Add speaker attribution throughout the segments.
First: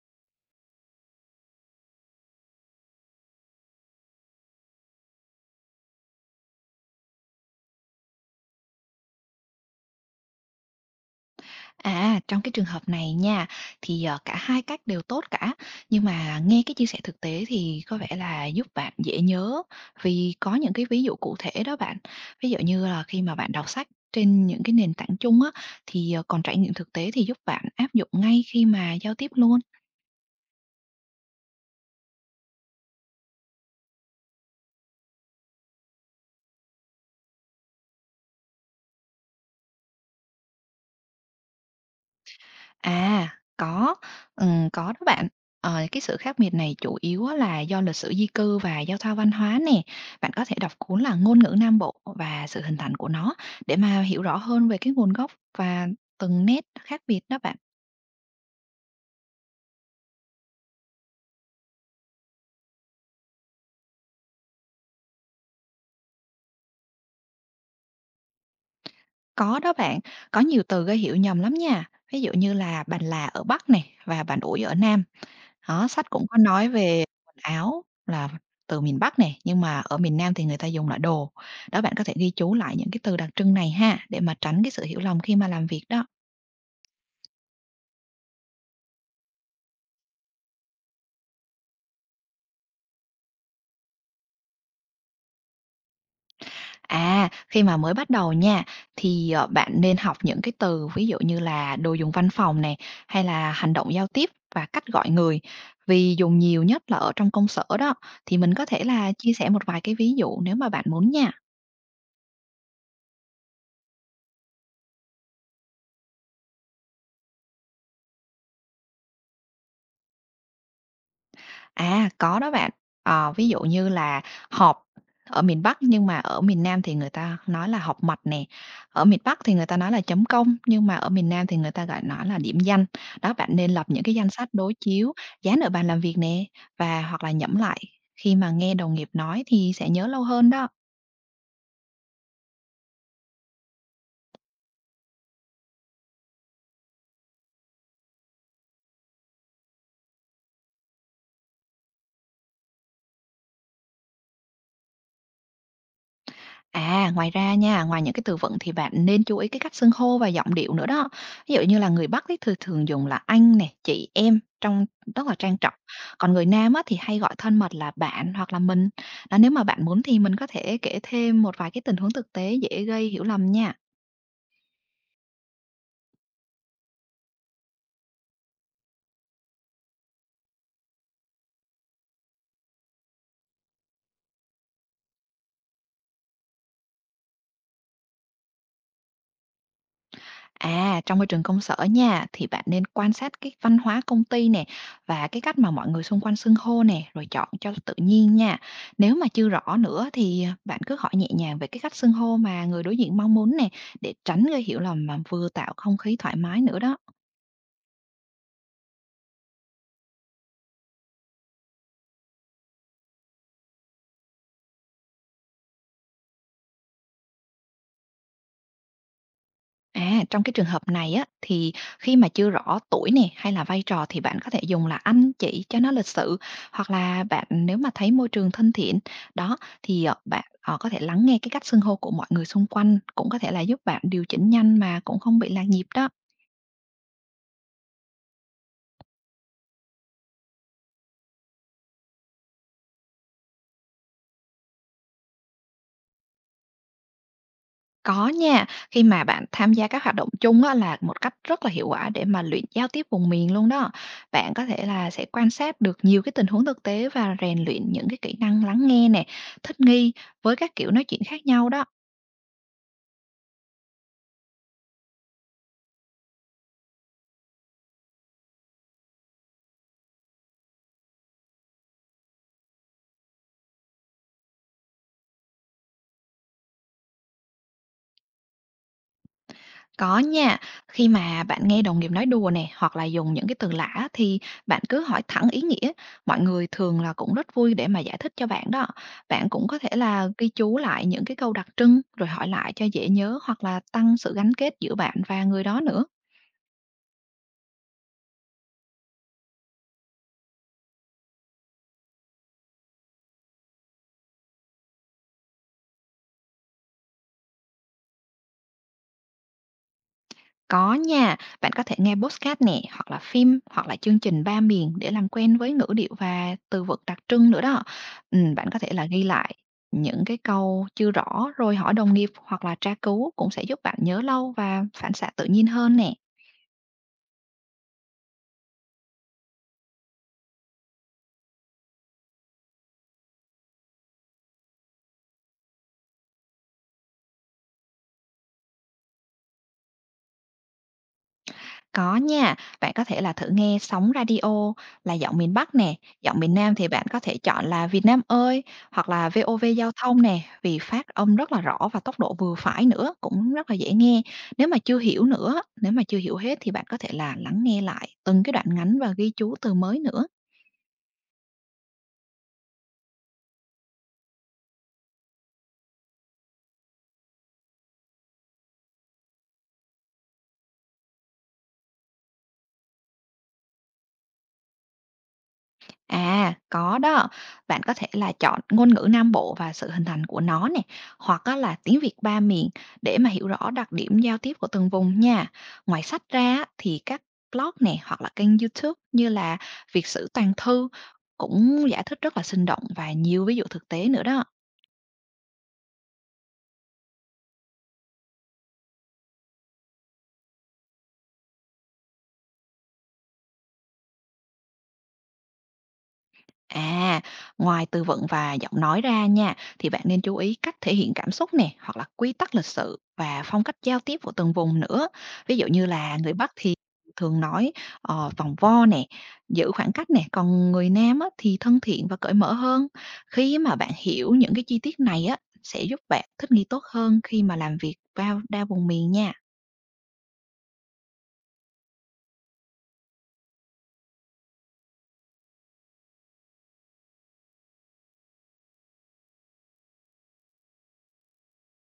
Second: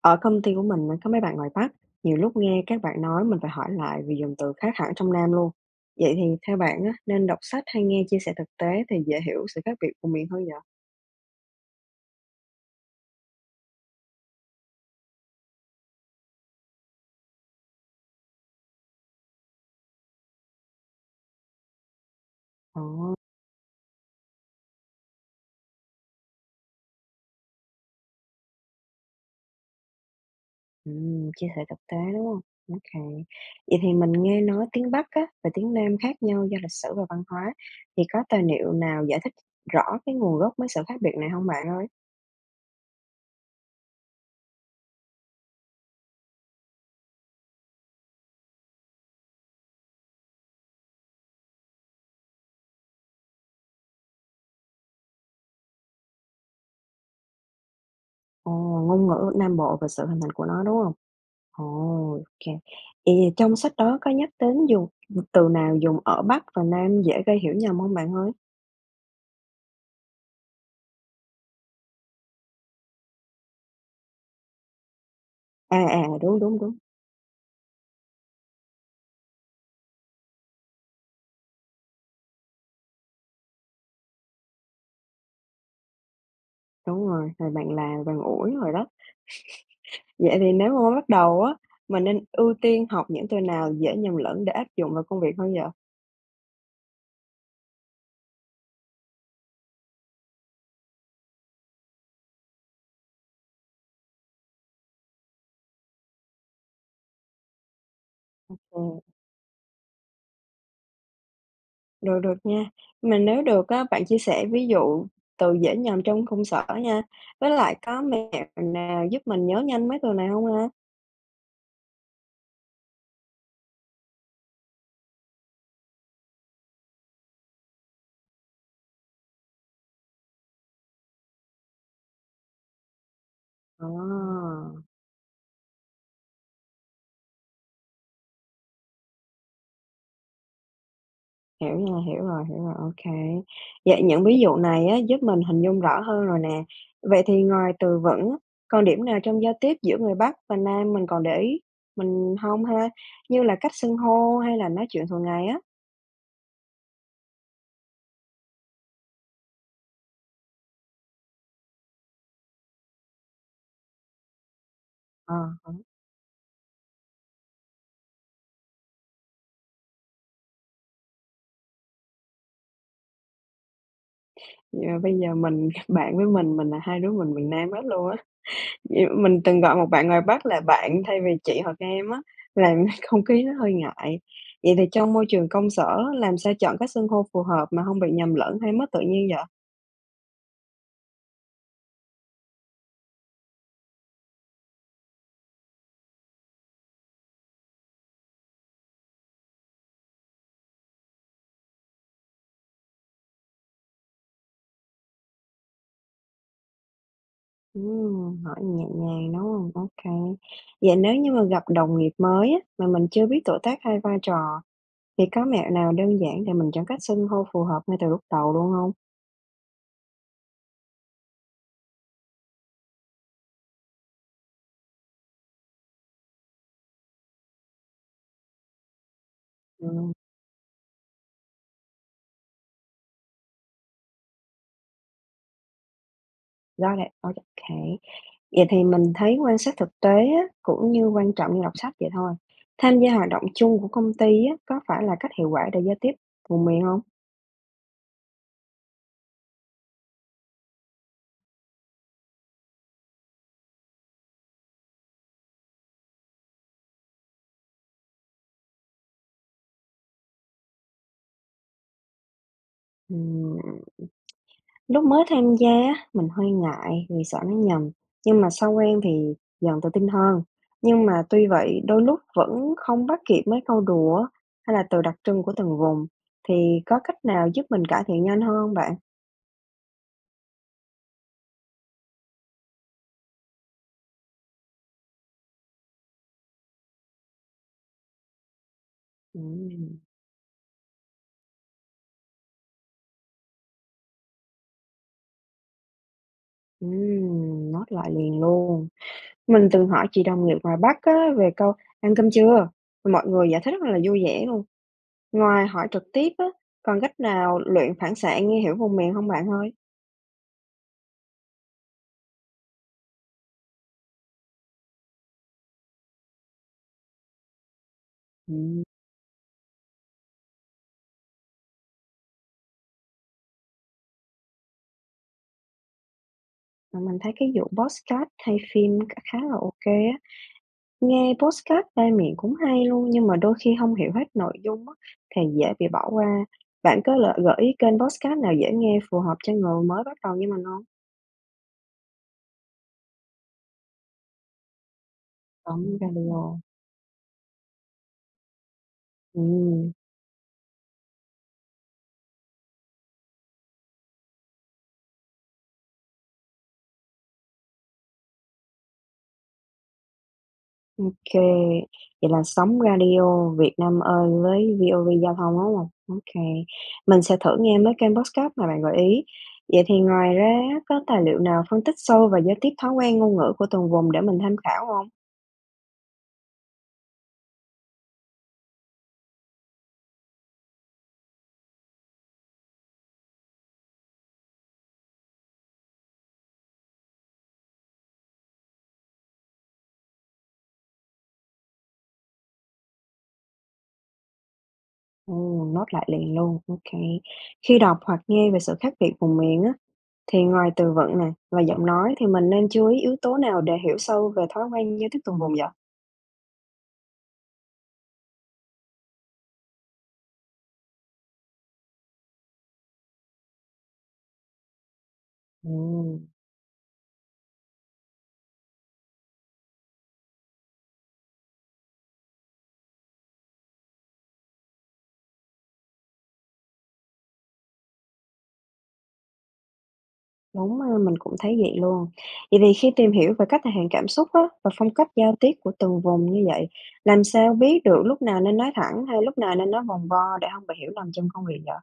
Speaker 1: Ở công ty của mình á, có mấy bạn ngoài Bắc, nhiều lúc nghe các bạn nói mình phải hỏi lại vì dùng từ khác hẳn trong Nam luôn. Vậy thì theo bạn á, nên đọc sách hay nghe chia sẻ thực tế thì dễ hiểu sự khác biệt của miệng hơn vậy?
Speaker 2: À, trong cái trường hợp này nha, thì, cả hai cách đều tốt cả, nhưng mà nghe cái chia sẻ thực tế thì có vẻ là giúp bạn dễ nhớ, vì có những cái ví dụ cụ thể đó bạn. Ví dụ như là
Speaker 1: Ồ,
Speaker 2: khi mà bạn đọc sách trên những cái nền tảng chung á, thì, còn trải nghiệm thực tế thì giúp bạn áp dụng ngay khi mà giao tiếp luôn.
Speaker 1: chia sẻ thực tế đúng không? Ok. Vậy thì mình nghe nói tiếng Bắc á, và tiếng Nam khác nhau do lịch sử và văn hóa. Thì có tài liệu nào giải thích rõ cái nguồn gốc mấy sự khác biệt này không bạn ơi?
Speaker 2: À, có, có đó bạn. Cái sự khác biệt này chủ yếu á là do lịch sử di cư và giao thoa văn hóa nè. Bạn có thể đọc cuốn là Ngôn ngữ Nam Bộ và sự hình thành của nó, để mà hiểu rõ hơn về cái nguồn gốc và từng nét khác biệt đó bạn.
Speaker 1: Ồ, ngôn ngữ Nam Bộ và sự hình thành của nó đúng không? Ồ, ok. Vậy thì trong sách đó có nhắc đến dùng từ nào dùng ở Bắc và Nam dễ gây hiểu nhầm không bạn ơi?
Speaker 2: Có đó bạn, có nhiều từ gây hiểu nhầm lắm nha. Ví dụ như là bàn là ở Bắc này và bàn ủi ở Nam.
Speaker 1: À,
Speaker 2: Đó,
Speaker 1: à,
Speaker 2: sách cũng có
Speaker 1: đúng, đúng,
Speaker 2: nói
Speaker 1: đúng,
Speaker 2: về quần áo là từ miền Bắc nè, nhưng mà ở miền Nam thì người ta dùng là đồ. Đó, bạn có thể ghi chú lại những cái từ đặc trưng này ha, để mà tránh cái sự hiểu lầm khi mà làm việc đó.
Speaker 1: đúng rồi, rồi bạn là bạn Ủi rồi đó. Vậy thì nếu mà mới bắt đầu á, mình nên ưu tiên học những từ nào dễ nhầm lẫn để áp dụng vào công việc hơn vậy?
Speaker 2: À, khi mà mới bắt đầu nha, thì, bạn nên học những cái từ, ví dụ như là đồ dùng văn phòng nè, hay là hành động giao tiếp và cách gọi người. Vì dùng nhiều nhất là ở trong công sở đó, thì mình có thể
Speaker 1: Ừm,
Speaker 2: là chia sẻ một vài cái ví dụ nếu mà bạn muốn nha.
Speaker 1: được, được nha. Mà nếu được á, bạn chia sẻ ví dụ từ dễ nhầm trong công sở nha, với lại có mẹo nào giúp mình nhớ nhanh mấy từ này không ha?
Speaker 2: À, có đó bạn. Ví dụ như là họp ở miền Bắc, nhưng mà ở miền Nam thì người ta nói là họp mặt nè. Ở miền Bắc thì người ta nói là chấm công, nhưng mà ở miền Nam thì người ta gọi nó là điểm danh. Đó, bạn nên
Speaker 1: À.
Speaker 2: lập những cái danh sách đối chiếu, dán ở bàn làm việc nè, và hoặc là nhẩm lại khi mà nghe đồng nghiệp nói, thì sẽ nhớ lâu hơn đó.
Speaker 1: Hiểu nha, hiểu rồi, ok. Vậy những ví dụ này á, giúp mình hình dung rõ hơn rồi nè. Vậy thì ngoài từ vựng á, còn điểm nào trong giao tiếp giữa người Bắc và Nam mình còn để ý mình không ha? Như là cách xưng hô hay là nói chuyện thường ngày á?
Speaker 2: À, ngoài ra nha, ngoài những cái từ vựng thì bạn nên chú ý cái cách xưng hô và giọng điệu nữa đó. Ví dụ như là người Bắc thì thường thường dùng là anh này, chị, em, trong rất
Speaker 1: Ờ,
Speaker 2: là trang
Speaker 1: ờ,
Speaker 2: trọng. Còn người Nam á, thì hay gọi thân mật là bạn hoặc là mình. Đó, nếu mà bạn muốn thì mình có thể kể thêm một vài cái tình huống thực tế dễ gây hiểu lầm nha.
Speaker 1: bây giờ mình bạn với mình là hai đứa mình miền Nam hết luôn á. Vậy mình từng gọi một bạn ngoài Bắc là bạn thay vì chị hoặc em á, làm không khí nó hơi ngại. Vậy thì trong môi trường công sở làm sao chọn cách xưng hô phù hợp mà không bị nhầm lẫn hay mất tự nhiên vậy?
Speaker 2: À, trong môi trường công sở nha, thì bạn nên quan sát cái văn hóa công ty nè, và cái cách mà mọi người xung quanh xưng hô nè, rồi chọn cho tự nhiên nha. Nếu mà chưa rõ nữa thì bạn cứ hỏi nhẹ nhàng về cái cách xưng hô mà người đối diện mong muốn nè, để tránh gây hiểu lầm mà vừa tạo không khí thoải mái nữa đó.
Speaker 1: Hỏi nhẹ nhàng, đúng không ok. Vậy nếu như mà gặp đồng nghiệp mới á, mà mình chưa biết tuổi tác hay vai trò, thì có mẹo nào đơn giản để mình chọn cách xưng hô phù hợp ngay từ lúc đầu luôn không?
Speaker 2: À, trong cái trường hợp này á, thì khi mà chưa rõ tuổi nè, hay là vai trò, thì bạn có thể dùng là anh chị cho nó lịch sự, hoặc là bạn, nếu mà thấy môi trường thân thiện đó, thì
Speaker 1: Ừm,
Speaker 2: bạn có thể lắng nghe cái cách xưng hô của mọi người xung quanh, cũng có thể là giúp bạn điều chỉnh nhanh mà cũng không bị lạc nhịp đó.
Speaker 1: got it, ô. Vậy thì mình thấy quan sát thực tế á, cũng như quan trọng như đọc sách vậy thôi. Tham gia hoạt động chung của công ty á, có phải là cách hiệu quả để giao tiếp vùng miền không?
Speaker 2: Có nha, khi mà bạn tham gia các hoạt động chung á, là một cách rất là hiệu quả để mà luyện giao tiếp vùng miền luôn đó. Bạn có thể là sẽ quan sát được nhiều cái tình huống thực tế và rèn luyện những cái kỹ năng lắng nghe nè, thích nghi với các kiểu nói chuyện khác nhau đó.
Speaker 1: Ừm. Lúc mới tham gia á, mình hơi ngại vì sợ nó nhầm, nhưng mà sau quen thì dần tự tin hơn. Nhưng mà tuy vậy, đôi lúc vẫn không bắt kịp mấy câu đùa á, hay là từ đặc trưng của từng vùng. Thì có cách nào giúp mình cải thiện nhanh hơn không bạn?
Speaker 2: Có nha, khi mà bạn nghe đồng nghiệp nói đùa nè, hoặc là dùng những cái từ lạ á, thì bạn cứ hỏi thẳng ý nghĩa, mọi người thường là cũng rất vui để mà giải thích cho bạn đó. Bạn cũng có thể
Speaker 1: Ừm,
Speaker 2: là ghi chú lại những cái câu đặc trưng, rồi hỏi lại cho dễ nhớ, hoặc là tăng sự gắn kết giữa bạn và người đó nữa.
Speaker 1: Nốt lại liền luôn. Mình từng hỏi chị đồng nghiệp ngoài Bắc á, về câu ăn cơm chưa? Mọi người giải thích rất là vui vẻ luôn. Ngoài hỏi trực tiếp á, còn cách nào luyện phản xạ nghe hiểu vùng miền không bạn ơi?
Speaker 2: Có nha, bạn có thể nghe podcast nè, hoặc là phim, hoặc là chương trình ba miền, để làm quen với ngữ điệu và từ vựng đặc trưng nữa đó. Ừ, bạn có thể là ghi lại những cái câu chưa rõ rồi hỏi đồng nghiệp, hoặc là tra cứu, cũng sẽ giúp bạn nhớ lâu và phản xạ tự nhiên hơn nè.
Speaker 1: Mà mình thấy cái vụ podcast hay phim khá là ok á, nghe podcast tai miệng cũng hay luôn, nhưng mà đôi khi không hiểu hết nội dung á, thì dễ bị bỏ qua. Bạn có gợi ý kênh podcast nào dễ nghe phù hợp cho người mới bắt đầu như mình không?
Speaker 2: Có nha, bạn có thể là thử nghe sóng radio là giọng miền Bắc
Speaker 1: Sống
Speaker 2: nè, giọng miền
Speaker 1: radio.
Speaker 2: Nam thì bạn có thể chọn là Việt Nam ơi, hoặc là VOV giao
Speaker 1: Ừm,
Speaker 2: thông nè, vì phát âm rất là rõ và tốc độ vừa phải nữa, cũng rất là dễ nghe. Nếu mà chưa hiểu nữa, nếu mà chưa hiểu hết, thì bạn có thể là lắng nghe lại từng cái đoạn ngắn và ghi chú từ mới nữa.
Speaker 1: ô vậy là sống Radio Việt Nam ơi với VOV Giao thông, đúng không ok. Mình sẽ thử nghe mấy kênh podcast mà bạn gợi ý. Vậy thì ngoài ra có tài liệu nào phân tích sâu và giao tiếp thói quen ngôn ngữ của từng vùng để mình tham khảo không?
Speaker 2: À, có đó. Bạn có thể là chọn Ngôn ngữ Nam Bộ và sự hình thành của nó nè, hoặc á là Tiếng Việt ba miền, để mà hiểu rõ đặc điểm giao tiếp của từng vùng nha. Ngoài sách ra á, thì các blog nè, hoặc là kênh YouTube như là Việt sử toàn thư, cũng giải thích rất là sinh động và nhiều ví dụ thực tế nữa đó.
Speaker 1: Ồ, note lại liền luôn, OK. Khi đọc hoặc nghe về sự khác biệt vùng miền á, thì ngoài từ vựng này và giọng nói thì mình nên chú ý yếu tố nào để hiểu sâu về thói quen giao tiếp từng vùng vậy?
Speaker 2: À, ngoài từ vựng và giọng nói ra nha, thì bạn nên chú ý cách thể hiện cảm xúc nè, hoặc là quy tắc lịch sự và phong cách giao tiếp của từng vùng nữa. Ví dụ như
Speaker 1: Ừm,
Speaker 2: là người Bắc thì thường nói vòng vo nè, giữ khoảng cách nè, còn người Nam á, thì thân thiện và cởi mở hơn. Khi mà bạn hiểu những cái chi tiết này á, sẽ giúp bạn thích nghi tốt hơn khi mà làm việc vào đa vùng miền nha.
Speaker 1: đúng ha, mình cũng thấy vậy luôn. Vậy thì khi tìm hiểu về cách thể hiện cảm xúc á, và phong cách giao tiếp của từng vùng như vậy, làm sao biết được lúc nào nên nói thẳng hay lúc nào nên nói vòng vo để không bị hiểu lầm trong công việc vậy?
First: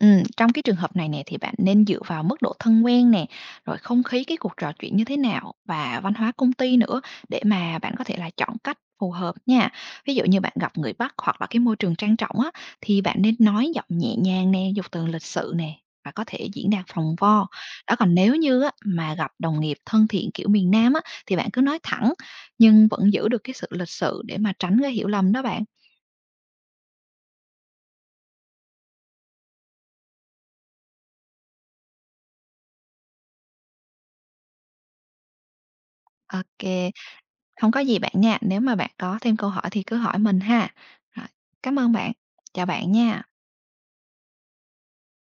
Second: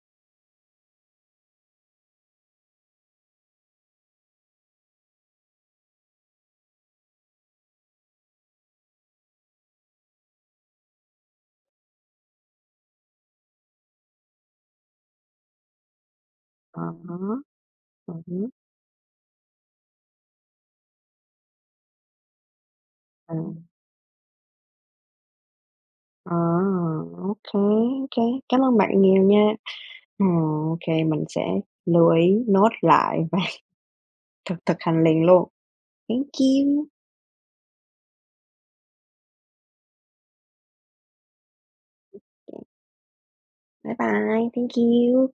Speaker 2: Trong cái trường hợp này nè, thì bạn nên dựa vào mức độ thân quen nè, rồi không khí cái cuộc trò chuyện như thế nào, và văn hóa công ty nữa, để mà bạn có thể là chọn cách phù hợp nha. Ví dụ như bạn gặp người Bắc, hoặc là cái môi trường trang trọng á, thì bạn nên nói giọng nhẹ nhàng nè, dùng từ lịch sự nè, và có thể diễn
Speaker 1: À
Speaker 2: đạt
Speaker 1: há,
Speaker 2: phòng vo. Đó,
Speaker 1: à
Speaker 2: còn nếu như á, mà gặp đồng nghiệp thân thiện kiểu miền Nam á, thì bạn cứ nói thẳng, nhưng vẫn giữ
Speaker 1: há, à,
Speaker 2: được cái sự lịch sự, để mà tránh cái hiểu lầm đó bạn.
Speaker 1: à, ô kê, cảm ơn bạn nhiều nha. Ờ, ô mình sẽ lưu ý, note lại và thực thực hành liền luôn. Thank you,
Speaker 2: Ok. Không có gì bạn nha, nếu mà bạn có thêm câu hỏi thì cứ hỏi mình ha. Rồi, cảm ơn bạn. Chào bạn nha.
Speaker 1: bye bye, thank you.